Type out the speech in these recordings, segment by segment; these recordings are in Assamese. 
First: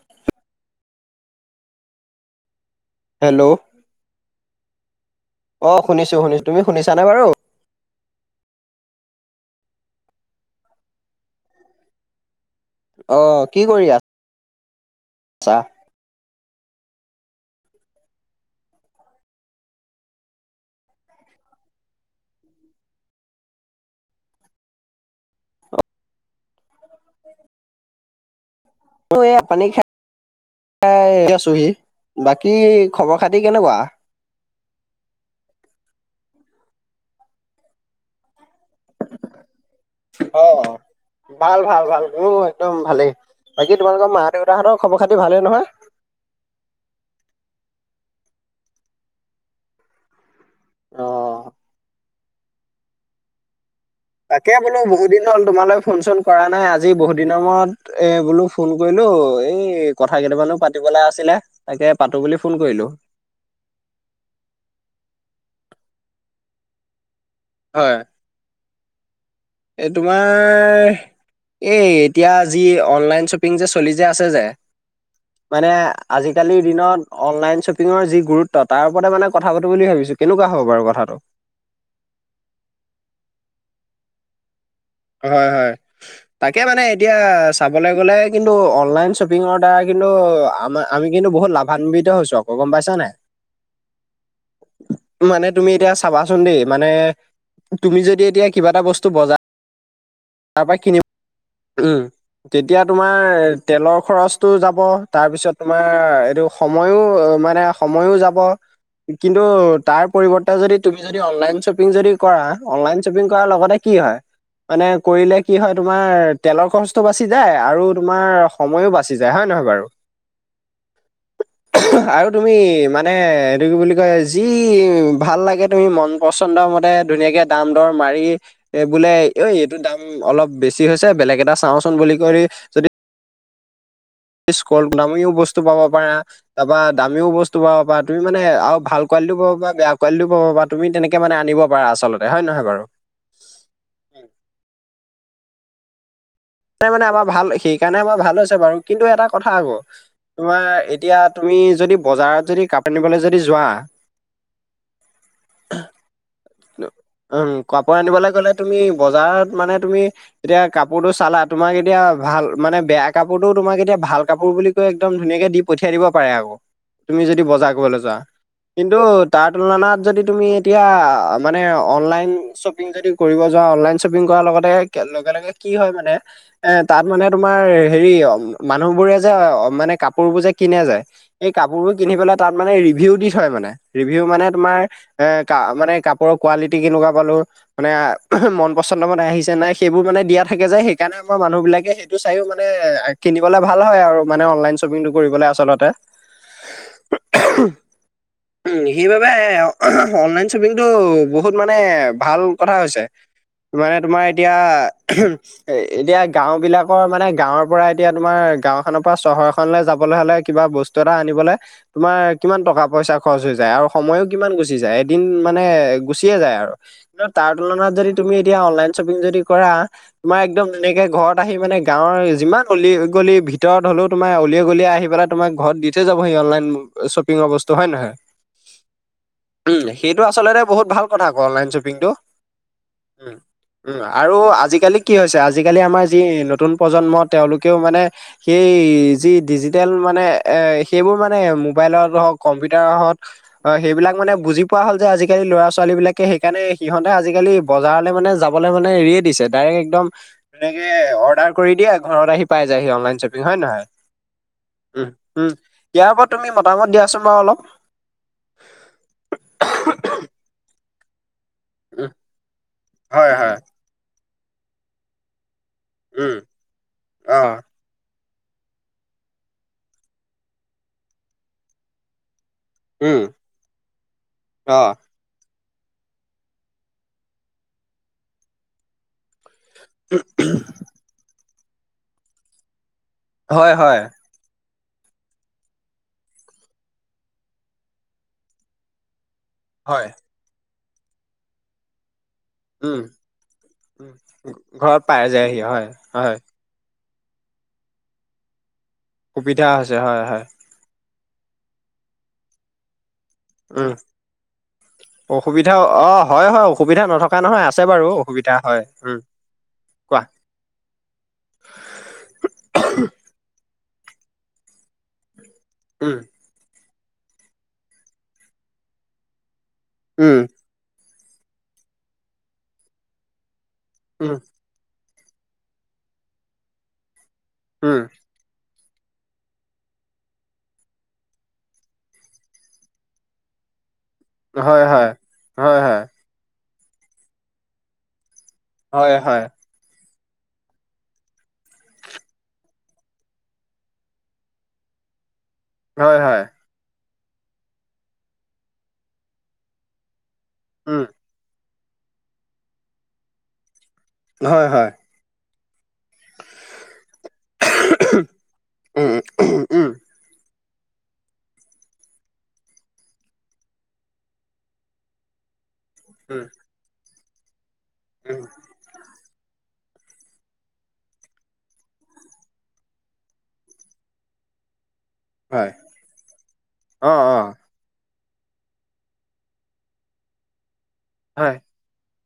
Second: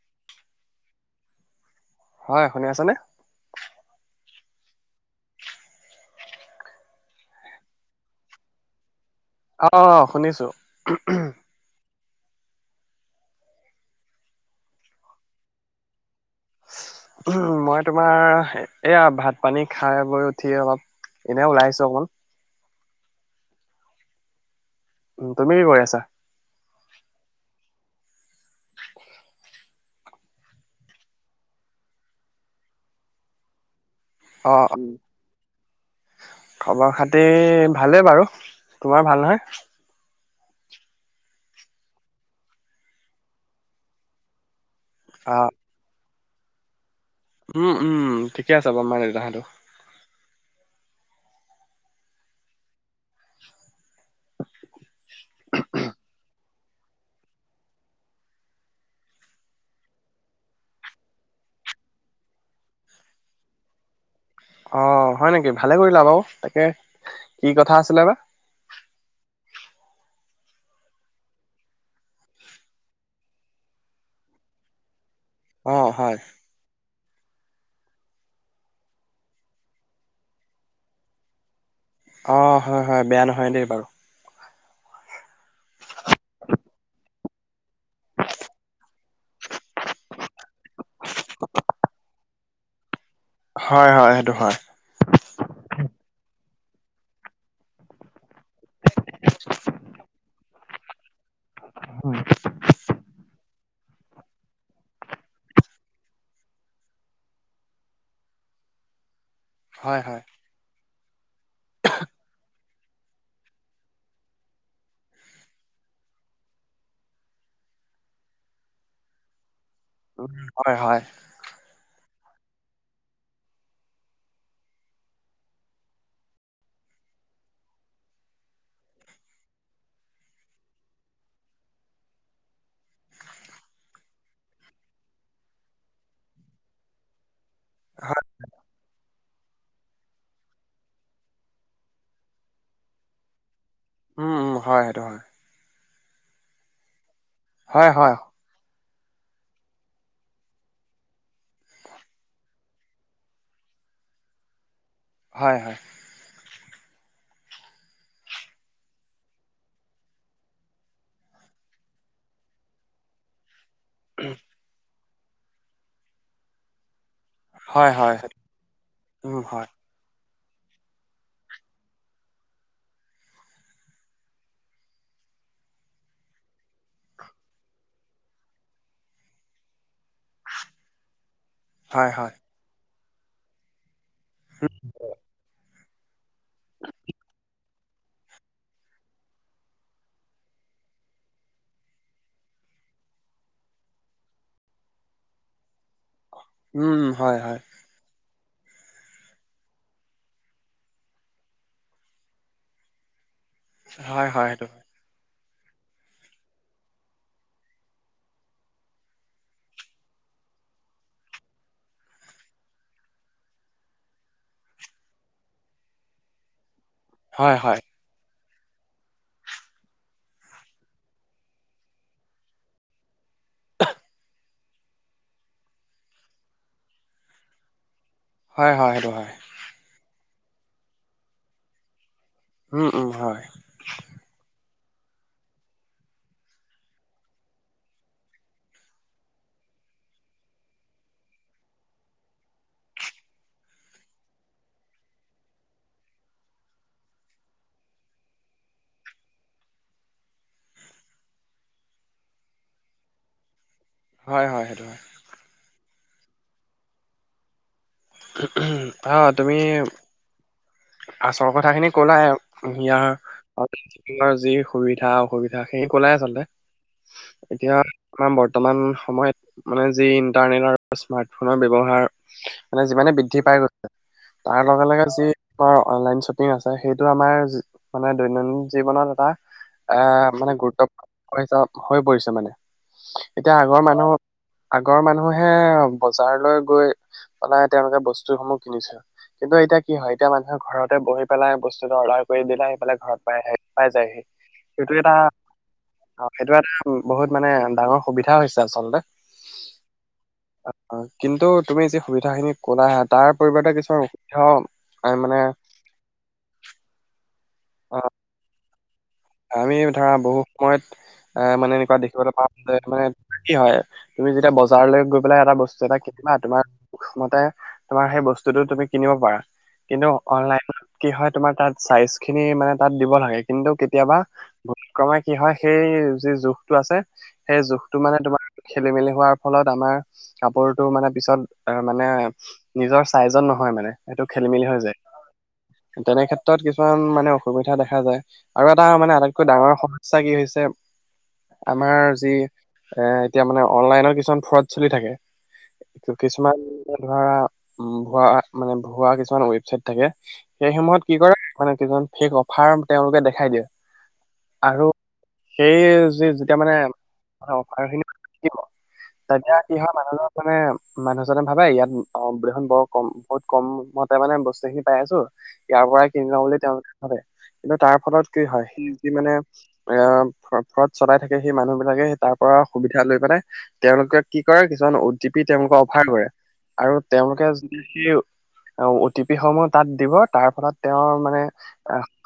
[unintelligible] হয় শুনি আছানে হেল্ল' অ শুনিছো শুনিছো তুমি শুনিছা নে বাৰু অ শুনিছো অ কি কৰি আ ছা উ মই তোমাৰ এয়া ভাত পানী খাই বৈ উঠি অলপ এনে ওলাই আহিছো অকণ উম তুমি কি কৰি আছা। [inaudible] এ এ আছোহি বাকী খবৰ খাতি কেনেকুৱা। অ উম, খবৰ খাতি ভালেই বাৰু তোমাৰ ভাল নহয়। অ ভাল ভাল ভাল উম একদম ভালেই বাকী তোমালোকৰ মা দেউতাহঁতক- খবৰ খাতি অ ভালে নহয়। উম উম ঠিকে আছে বাৰু মাই দেউতাহতো। অ তাকে বোলো বহু দিন হল তোমাল ফোন চোন কৰা নাই আজি। আজি বহুত দিনৰ মুৰত এ বোলো ফোন কৰিলো এই কথা কেইটামানো পাতিবলে আছিলে তাক- তাকে পাতো বুলি ফোন কৰিলো। [inaudible] অ হয় নেকি ভালে কৰিলা বাৰু তাকে কি কথা হয় আছিলে। বা এই তোমাৰ এই এতিয়া যি অনলাইন শ্বপিং যে চলি যে আছে। যে মানে অ হয় আজিকালিৰ দিনত অনলাইন, শ্বপিঙৰ যি গুৰুত্ব তাৰ ওপৰতে মানে কথা পাতো বুলি ভাবিছো কেনেকুৱা হ'ব বাৰু কথাটো। অ হয় হয় বেয়া নহয় দেই বাৰু হয় হয় তাকে মানে এতিয়া চাব গলে অনলাইন চপিং দ্বাৰা। কিন্তু আমাৰ আমি কিন্তু বহুত লাভান্বিত হৈছো আকৌ গম পাইছা নাই হয় হয় সেইটো হয়। মানে তুমি এতিয়া চাবাচোন দেই মানে তুমি যদি এতিয়া কিবা এটা বস্তু বজাৰ তাপা কিনি উম তেতিয়া তোমাৰ তেলৰ খৰচটোও যাব তাৰপিছত তোমাৰ এইটো সময়ো মানে সময়ো যাব। [inaudible] কিন্তু হয় তাৰ হয় পৰিৱৰ্তে যদি তুমি যদি অনলাইন শ্বপিং যদি কৰা অনলাইন শ্বপিং কৰাৰ লগতে কি হয় মানে। কৰিলে কি হয় তোমাৰ তেলৰ খৰচটো বাচি যায় আৰু তোমাৰ সময়ো বাচি যায় হয় নহয় বাৰু উ হয় হয়। আৰু তুমি মানে এইটো কি বুলি কয় যি ভাল লাগে তুমি মন পচন্দ মতে ধুনীয়াকে দাম দৰ মাৰি এ বোলে এই দাম অলপ বেছি হৈছে বেলেগ এটা চাওঁচোন বুলি কয় যদি দামিও বস্তু পাব পাৰা তাপা দামিও বস্তু পাব পাৰা তুমি হয় মানে আৰু ভাল কোৱালিটো পাব বা বেয়া কোৱালিটো পাব বা, তুমি তেনেকে মানে আনিব পাৰা আচলতে হয় নহয় বাৰু। উম উম হয় সেইটো হয়। মানে আমাৰ ভাল হয় সেইকাৰণে হয় আমাৰ ভাল আ হৈছে বাৰু। কিন্তু এটা কথা আকৌ, তোমাৰ এতিয়া তুমি যদি বজাৰত যদি কক [unintelligible] পনিবলৈ যদি যোৱা, হয় হয়। উম কাপোৰ আনিবলৈ গ'লে তুমি বজাৰত মানে তুমি এতিয়া কাপোৰটো চালা, তোমাক এতিয়া ভাল মানে বেয়া কাপোৰটো তোমাক এয়া এতিয়া ভাল কাপোৰ বুলি কৈ একদম ধুনীয়াকে দি পঠিয়াই দিব পাৰে আৰু। তুমি যদি বজাৰ হয় কৰিবলৈ হয় যোৱা। হয় কিন্তু উম তাৰ হয় তুলনাত যদি তুমি এতিয়া, মানে অনলাইন শ্বপিং যদি কৰিব যোৱা, অনলাইন শ্বপিং কৰাৰ লগতে লগে লগে কি হয় মানে। এ তাত মানে তোমাৰ হেৰি মানুহ বোৰে যে মানে কাপোৰবোৰ যে কিনে যে, এই কাপোৰবোৰ হয় কিনি পাই হয়। তাত মানে ৰিভিউ দি থয় মানে, ৰিভিউ মানে তোমাৰ এ ক মানে কাপোৰৰ কোৱালিটি কেনেকুৱা পালো, মানে মন পচন্দ মানে আহিছে নাই। সেইবোৰ মানে দিয়া থাকে যায়, সেইকাৰণে আমাৰ মানুহবিলাকে সেইটো চায়ো মানে কিনিবলে ভাল হয় আৰু মানে অনলাইন শ্বপিংটো কৰিবলে আচলতে। উম হয় হয়। উ সেইবাবে অনলাইন শ্বপিং, এইটো বহুত মানে ভাল কথা হৈছে। মানে তোমাৰ হয়, হয়, এতিয়া সেইটো এ এতিয়া গাও বিলাকৰ মানে গাঁওৰ পৰা এতিয়া তোমাৰ গাও খনৰ পৰা চহৰ খলৈ যাবলৈ হলে কিবা বস্তু এটা আনিবলে তোমাৰ কি টকা পইচা খৰচ হৈ যাই, আৰু সময়ো কি গুচি যায়। এদিন - মানে গুচিয়ে যায় আৰু। কিন্ত তাৰ হয়, হয়, তুলনাত যদি তুমি এতিয়া অনলাইন শ্বপিং যদি কৰা, তোমাৰ একদম এনেকে ঘৰত আহি মানে গাঁৱৰ যিমান উলি- গলি ভিতৰত হলেও তোমাৰ উলিয়াই - আগলিয় আহি পেলাই তোমাক ঘৰত দি থৈ যাবহি, অনলাইন শ্বপিংৰ বস্তু হয় নে নহয়? হয় হয় সেইটো হয়। উম, সেইটো আচলতে বহুত ভাল কথা ক অনলাইন শ্বপিংটো। উম, উম, হয়, উম আজিকা - লি কি হৈছে, আজিকালি আমাৰ যি নতুন প্ৰজন্ম, তেওঁলোকেও মানে সেই যি ডিজিট - ম মানে এ সেইবোৰ মানে মোবাইলত হওক, কম্পিউটাৰ হওক, অ সেইবিলাক মানে বুজি পোৱা হ'ল। যে আজিকালি ল'ৰা ছোৱালী বিলাকে সেইকাৰণে সিহঁতে আজিকালি বজাৰলৈ মানে যাবলৈ মানে এৰিয়ে দিছে। ডাইৰেক্ট একদম তেকে অৰ্ডাৰ কৰি দিয়ে, ঘৰত আহি পাই যায় সি অনলাইন শ্বপিং হয় নে নহয়। হয় হয়টো। উম, উম। ইয়াৰ পৰা তুমি মতামত দিয়াচোন বাৰু অলপ। হ তুমি, আচৰ কথা খিনি উম, ক'লাহে কোহিয়া হয়, হয়। যি সুবিধা অসুবিধা। এতিয়া সেই কলাই উম, আচলতে। অ', এতিয়া আমাৰ বৰ্তমান সময়ত মানে যি ইন্টাৰনেট আৰু স্মাৰ্টফোনৰ ব্যয়ৱহাৰ, মানে যিমানে উম, বৃদ্ধি পাই গৈছে, তাৰ লগে অ'। - লগে যি তোমাৰ অনলাইন শ্বপিং আছে, সেইটো আমাৰ মানে জ- দৈনন্দিন জীৱনত এটা অ' মানে গুৰুত্ব [inaudible] হৈ পৰিছে মানে। এতিয়া হয় আগৰ হয় মানুহ আগৰ মানুহে বজাৰলৈ গৈ পেলাই তেওঁলোকে বস্তুসমূহ কিনিছিল। কিন্তু এতিয়া কি হয় এতিয়া মানুহে ঘৰতে বহি পেলাই বস্তুটো অৰ্ডাৰ কৰি দিলে, সিফালে উম ঘৰত পাইহে পাই উম যায়হি। সেইটো ঘৰত এটা পাই যায়হি হয় অ' হয় সেইটো এটা বহুত মানে ডাঙৰ সুবিধা হৈছে আচলতে। সুবিধা হৈছে, হয় - হয়। অ, কিন্তু তুমি যি সুবিধাখিনি ক'লা, তাৰ পৰিৱৰ্তে উম কিছুমান অসুবিধাও আহ, মানে অসুবিধা, অ' হয় - হয়। অসুবিধা নথকা নহয়, আছে অ বাৰু, অসুবিধা হয়। উম আমি ধৰা, কোৱা বহু সময়ত এ- মানে এনেকুৱা দেখিবলৈ পাও যে, মানে কি হয় তুমি যেতিয়া বজাৰলৈ গৈ পেলাই এটা বস্তু এটা উম কিনিবা, তোমাৰ মতে তোমাৰ সেই বস্তুটো তুমি কিনিব পাৰা। কিন্তু উম অনলাইনত কি হয়, তোমাৰ তাত চাইজখিনি মানে তাত দিব লাগে। কিন্তু কেতিয়াবা উম ক্ৰমে কি হয়, সেই যি জোখটো আছে, সেই জোখটো উম মানে তোমাৰ খেলি-মেলি হোৱাৰ ফলত, আমাৰ কাপোৰটো মানে পিছত মানে নিজৰ ছাইজত নহয় মানে। সেইটো খেলি-মেলি হৈ হয় যায়। হয় হয় হয় তেনে ক্ষেত্ৰত কিছু মান মানে অসুবিধা দেখা যায়। আৰু এটা মানে হয় হয় আটাইতকৈ ডাঙৰ সমস্যা কি হৈছে আমাৰ যি এ এতিয়া মানে অনলাইনৰ কিছুমান ফ্ৰোড চলি থাকে। হয় হয় কিছুমান ধৰা, ভুৱা- মানে ভুৱা কিছুমান ৱেবচাইট থাকে। সেই উম সমূহত কি কৰে, মানে কিছুমান ফেক অফাৰ তেওঁলোকে দেখাই দিয়ে। হয় - আৰু হয়। সেই যে- যেতিয়া মানে অফাৰখিনি উম [inaudible] তেতিয়া উম কি উম হয় মানুহজন মানে মানুহজনে ভাবে ইয়াত অ' দেখোন বৰ কম- বহুত কমতে মানে বস্তুখিনি পাই আছোঁ। ইয়াৰ পৰাই কিনি উম লওঁ বুলি তেওঁলোকে ভাবে। কিন্তু তাৰ ফলত কি উম হয়, সি যি মানে এ ফ্ৰ- ফ্ৰোড চলাই থাকে, সেই মানুহবিলাকে সেই তাৰ পৰা সুবিধা লৈ পেলাই, তেওঁলোকে কি কৰে, কিছুমান অ' টি পি হয় তেওঁলোকে অফাৰ কৰে। আৰু অ অ তেওঁলোকে যদি সি অ' টি পিসমূহ তাত দিব, তাৰ ফলত তেওঁৰ মানে হয়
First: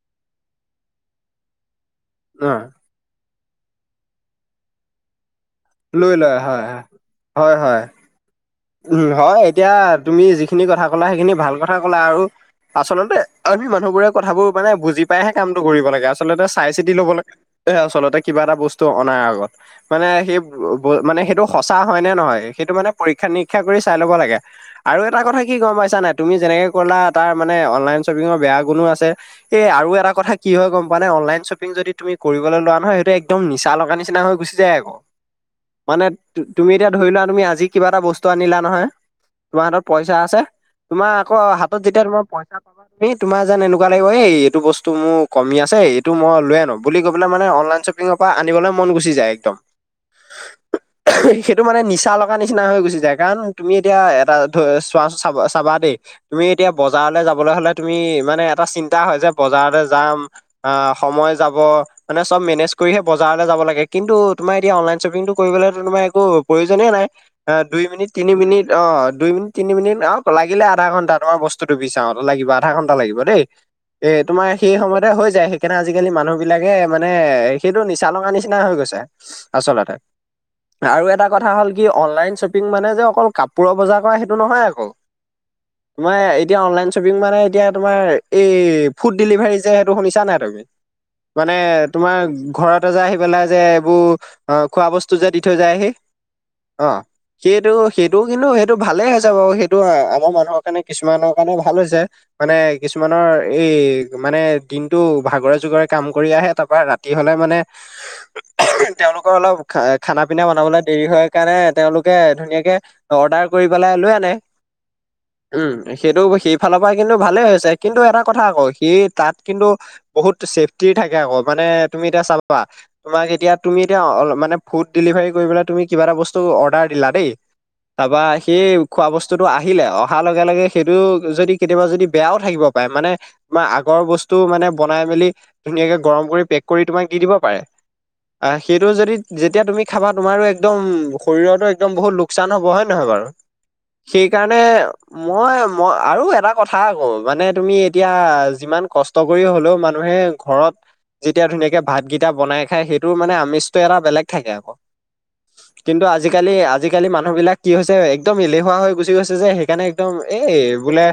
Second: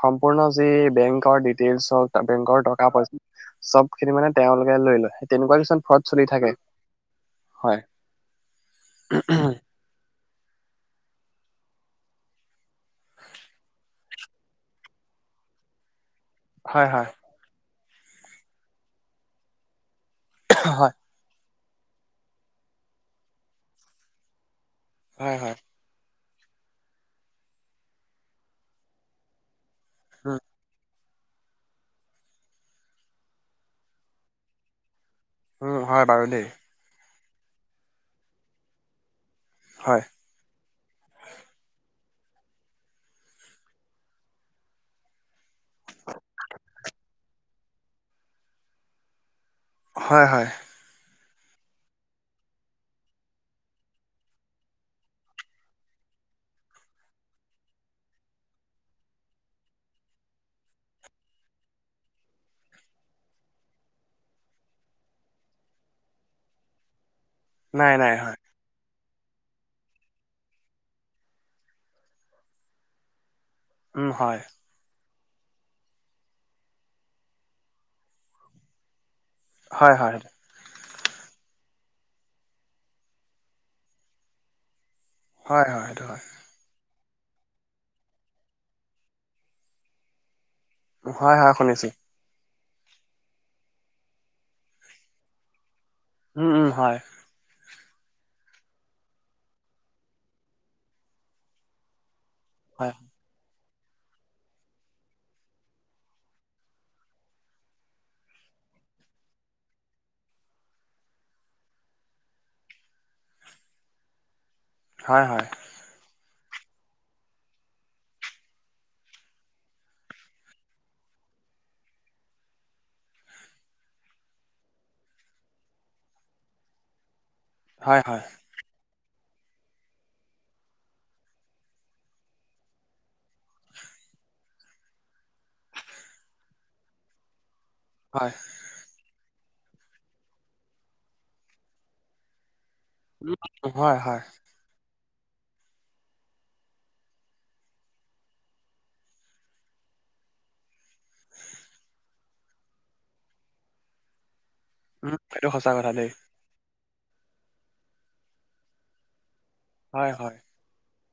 সম্পূৰ্ণ যি বেংকৰ ডিটেইলছ হওঁক, অ বেংকৰ টকা-পইচা, চবখিনি মানে তেওঁলোকে লৈ লয়। তেনেকুৱা কিমান ফ্ৰোড লৈ চলি লয় থাকে। হয় হয় হয়। উম, হয়। এতিয়া তুমি যিখিনি কথা ক'লা, সেইখিনি ভাল কথা ক'লা। আৰু আচলতে আমি মানুহবোৰে কথাবোৰ মানে বুজি পাইহে কামটো কৰিব লাগে। আ চলতে হয় চাই-চিতি হয় লব লাগে, এ আচলতে কিবা এটা বস্তু অনাৰ আগত। মানে সেই হয় বো- মানে সেইটো সঁচা হয় নে নহয়, সেইটো মানে পৰীক্ষা-নি ক্ষা কৰি চাই ল'ব লাগে। আৰু এটা হয় কথা কি হয় গম পাইছা নাই? তুমি যেনেকে ক'লা, তাৰ মানে অনলাইন শ্বপিঙৰ বেয়া গুণো আছে। এ আৰু এটা কথা উম কি হয় গম মানে অনলাইন শ্বপিং যদি তুমি কৰিবলৈ লোৱা নহয়, সেইটো একদম নিচা লগা নিচিনা হৈ গুচি যায় আকৌ। উম হয় মানে বাৰু দেই তু- তুমি এতিয়া ধৰি লোৱা তুমি আজি কিবা এটা বস্তু আনিলা নহয় তোমাৰ হাতত হয় পইচা আছে। তোমাৰ আকৌ হাতত যেতিয়া তোমাৰ পইচা পাবা, তুমি তোমাৰ যেন এনেকুৱা লাগিব, এই এইটো বস্তু মোক কমি আছে, এইটো মই লৈ আনোঁ। বুলি কৈ পেলাই মানে অনলাইন শ্বপিঙৰ পৰা আনিবলৈ মন গুচি যায় একদম। হয় - হয়। সেইটো মানে নিচা লগা নিচিনা হৈ গুচি যায়। কাৰণ তুমি এতিয়া এটা ধ- চোৱা- চাব- চাবা দেই, তুমি এতিয়া বজাৰলৈ যাবলৈ হ'লে তুমি মানে চিন্তা হয় যে, বজাৰলে যাম, অ' সময় যাব। মানে চব মেনেজ কৰিহে ব জাৰলৈ যাব লাগে। কিন্তু তোমাৰ এতিয়া অনলাইন শ্বপিংটো কৰিবলেটো তোমাৰ একো প্ৰয়োজনে নাই। অ' দুই নাই মিনিট, নাই তিনি হয় মিনিট, অ' দুই মিনিট - তিনি মিনিট, অ' লাগিলে আধা ঘণ্টা, তোমাৰ বস্তুটো বিচাৰোঁতে লাগিব, আধা ঘণ্টা লাগিব দেই। উম এ হয় তোমাৰ সেই সময়তে হৈ সেইকাৰণে আজিকালি মানুহ বিলাকে মানে সেইটো নিচা লগঙা নিচিনা হৈ গৈছে। আচলতে হয় হয়। আৰু এটা কথা হ'ল কি অনলাইন শ্বপিং মানে যে অকল কাপোৰৰ বজাৰ কৰা সেইটো নহয় আকৌ। সেইটো হয় হয় তোমাৰ সেইটো এতিয়া অনলাইন শ্বপিং মানে এতিয়া তোমাৰ এই ফুড ডেলিভাৰী যে সেইটো শুনিছা নে তুমি? হয় হয় মানে হয় শুনিছো তোমাৰ ঘৰত যে আহি পেলাই যে এইবোৰ অ খোৱা বস্তু যে দি থৈ যায় হি। উম উম হয়। সেইটো সেইটো কিন্তু সেইটো ভালেই হৈছে বাৰু সেইটো আমাৰ মানুহৰ কাৰণে কিছুমানৰ কাৰণে ভাল হৈছে। মানে হয় কিছুমানৰ এই মানে দিনটো ভাগৰে যুগৰে কাম কৰি আহে তাৰ পৰাৰা ৰাতি হলে মানে। তেওঁলোকৰ অলপ খানা পিনা বনাবলৈ দেৰি হয় কাৰণে তেওঁলোকে ধুনীয়াকে অৰ্ডাৰ কৰি পেলাই লৈ আনে হয় উম! সেইটো সেই ফালৰ পৰা কিন্তু ভালে হৈছে কিন্তু এটা কথা আকৌ সেই তাত কিন্তু বহুত ছেফটিৰ থাকে আকৌ মানে, তুমি এতিয়া চাবা, তোমাক এতিয়া তুমি এতিয়া মানে ফুদ ডিলিভাৰী কৰিবলে তুমি কিবা এটা বস্তু অৰ্ডাৰ দিলা দেই হয় হয় তাৰপা হয় সেই খোৱা বস্তুটো আহিলে অহাৰ লগে- লগে সেইটো যদি কেতিয়াবা যদি বেয়াও থাকিব পাৰে মানে বা আগ গৰ বস্তু মানে বনাই মেলি ধুনীয়াকে গৰম কৰি পেক কৰি তোমাক দি দিব পাৰে হয় আ সেইটো যদি যেতিয়া তুমি খাবা তোমাৰো একদম শৰীৰতো একদম বহুত লো কচান হ'ব হয় নহয় বাৰু উম হয় হয় সেইকাৰণে মই- মই আৰু এটা কথা আকৌ মানে তুমি এতিয়া যিমান কষ্ট কৰি হ'লেও মানু হে ঘৰত যেতিয়া ধুনীয়াকে ভাত কেইটা বনাই খাই সেইটো মানে আমিজটো এটা বেলেগ থাকে আৰু। উম, এইটো সঁচা কথা দেই। আজিকালি মানুহ বিলাক কি হৈছে, একদম এলেহুৱা হৈ গুচি গৈছে যে সেইকাৰণে একদম হয় হয় এই বোলে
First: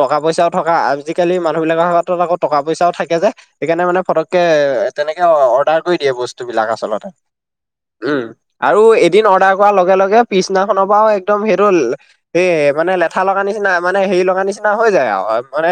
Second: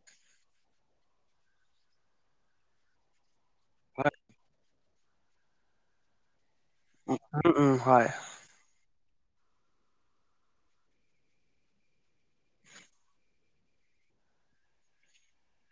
টকা পইচাও থকা আজিকালি মানুহ বিলাকৰ হাতত আকৌ টকা পইচাও থাকে যে, সেইকাৰণে মানে হয় ফটক কে তেনেকে অৰ্ডাৰ কৰি দিয়ে বচ স্তু বিলাক আচলতে, উম হয় উম আৰু এদিন অৰ্ডাৰ কৰা লগ লগে- লগে পিছদিনাখনৰ পৰাও একদম সেইটো এই মানে লেঠা লগা নিচিনা মানে হেৰি লগা নিচিনা হয় যায় আৰু মানে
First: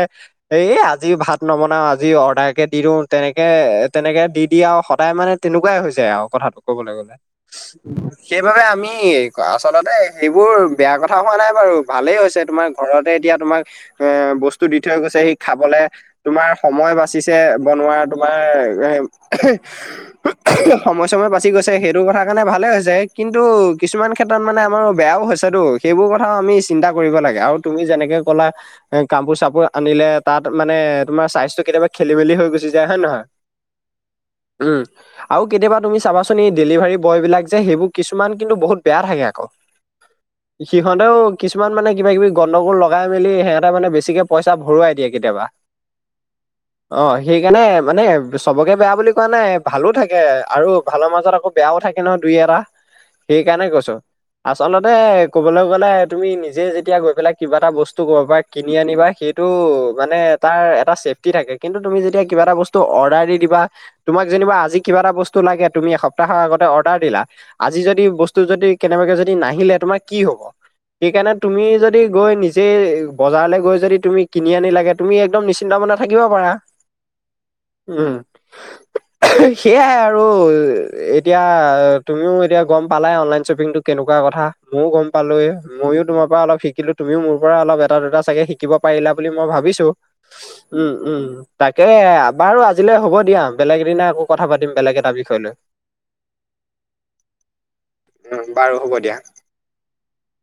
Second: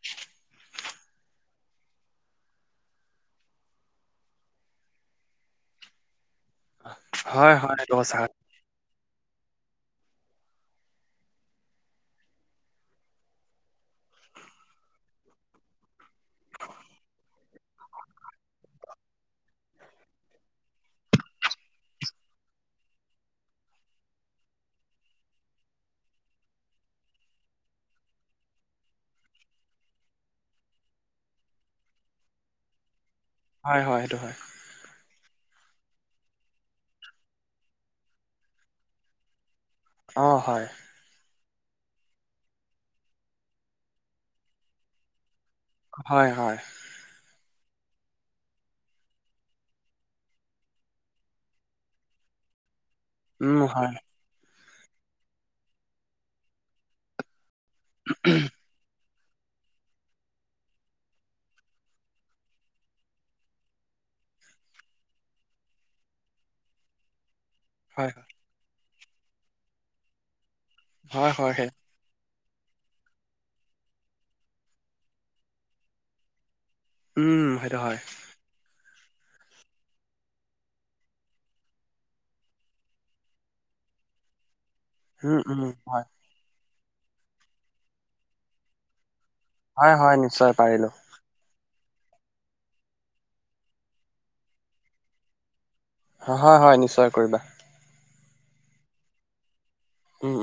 এই আজি ভাত নবনাও আজি অৰ্ডাৰ কে দি দিওঁ তেনেকে তেনেক কে দি- দি আৰু সদায় মানে তেনেকুৱাই হৈছে আৰু কথাটো ক'বলৈ গ'লে, হয় হয় সেইটো সঁচা সেইবাবে আমি আচলতে সেইবোৰ বেয়া কথা হোৱা নাই বাৰু ভালেই হৈছে তোমাৰ ঘৰতে এতিয়া তোমাক এ বস্তু দি থৈ গৈছে হি খাবলে তোমাৰ সময় বাচিছে বনোৱাৰ তোমাৰ সময়-চময় বাচি গৈছে সেইটো কথা কাৰণে ভালে হৈছে কিন্তু কিছুমান ক্ষেত্ৰত মানে আমাৰ বেয়াও হৈছেতো সেইবোৰ কথাও আমি চিন্তা কৰিব লাগে আৰু তুমি যেনেকে ক'লা এ কাপোৰ চাপোৰ আনিলে তাত মানে তোমাৰ চাইজটো কেতিয়াবা খেলি মেলি হৈ গুচি যায় হয় নহয়। হয় হয় সেইটো হয় উম আৰু কেতিয়াবা তুমি চাবাচোন এই ডেলিভাৰী বয় বিলাক যে সেইবোৰ কিছুমান কিন্তু বহুত বেয়া থাকে আকৌ। অ হয় সিহঁতেও কিছুমান মানে কিবা কিবি গণ্ডগোল লগাই মেলি সিহঁতে মানে বেছিকে পইচা ভৰোৱাই দিয়ে কেতিয়াবা। হয়- হয়। কেনে মানে চবকে বেয়া বুলি কোৱা নাই ভালো থাকে আৰু ভালৰ মাজত আকৌ বেয়াও থাকে ন দুই এ এটা, উম সেইকাৰণে হয় কৈছো আচলতে ক'বলৈ গ'লে তুমি নিজে যেতিয়া গৈ পেলাই কিবা এটা বস্তু ক'বাৰ পৰা কিনি আনিবা সেই টো মানে তাৰ এটা ছেফটি থাকে কিন্তু তুমি যেতিয়া কিবা এটা বস্তু অৰ্ডাৰ দি দিবা তোমাক য যেনিবা আজি কিবা এটা বস্তু লাগে তুমি এসপ্তাহৰ আগতে অৰ্ডাৰ দিলা আজি যদি হয় বস্তু যদি কেনেবাকে যদি নাহিলে তোমাৰ কি হ'ব, হয় সেইকাৰণে হয় তুমি সেই যদি গৈ নি জে বজাৰলৈ গৈ যদি তুমি কিনি আনিলাগে তুমি একদম নিশ্চিন্ত মনে থাকিব পাৰা। উম, সেইটো হয়। সেইয়াই আৰু এতিয়া তুমিও এতিয়া গম পালাই অনলাইন শ্বপিংটো কেনেকুৱা কথা মওঁ গম পালো উম উম ময়ো হয় তোমাৰ পৰা অলপ শিকিলো তুমিও মোৰ পৰা অলপ এটা দুটা চাগে শিকিব পাৰিলা বুলি মই ভাবিছো, হয় হয় নিশ্চয় পাৰিলো উম- উম। তাকে বাৰু আজিলৈ হ'ব দিয়া বেলেগ এদিনা আকৌ কথা পাতিম বেলেগ এটা বিষয় লৈ। হয়- হয় নিশ্চয় কৰিবা। উম বাৰু হ'ব দিয়া। উম।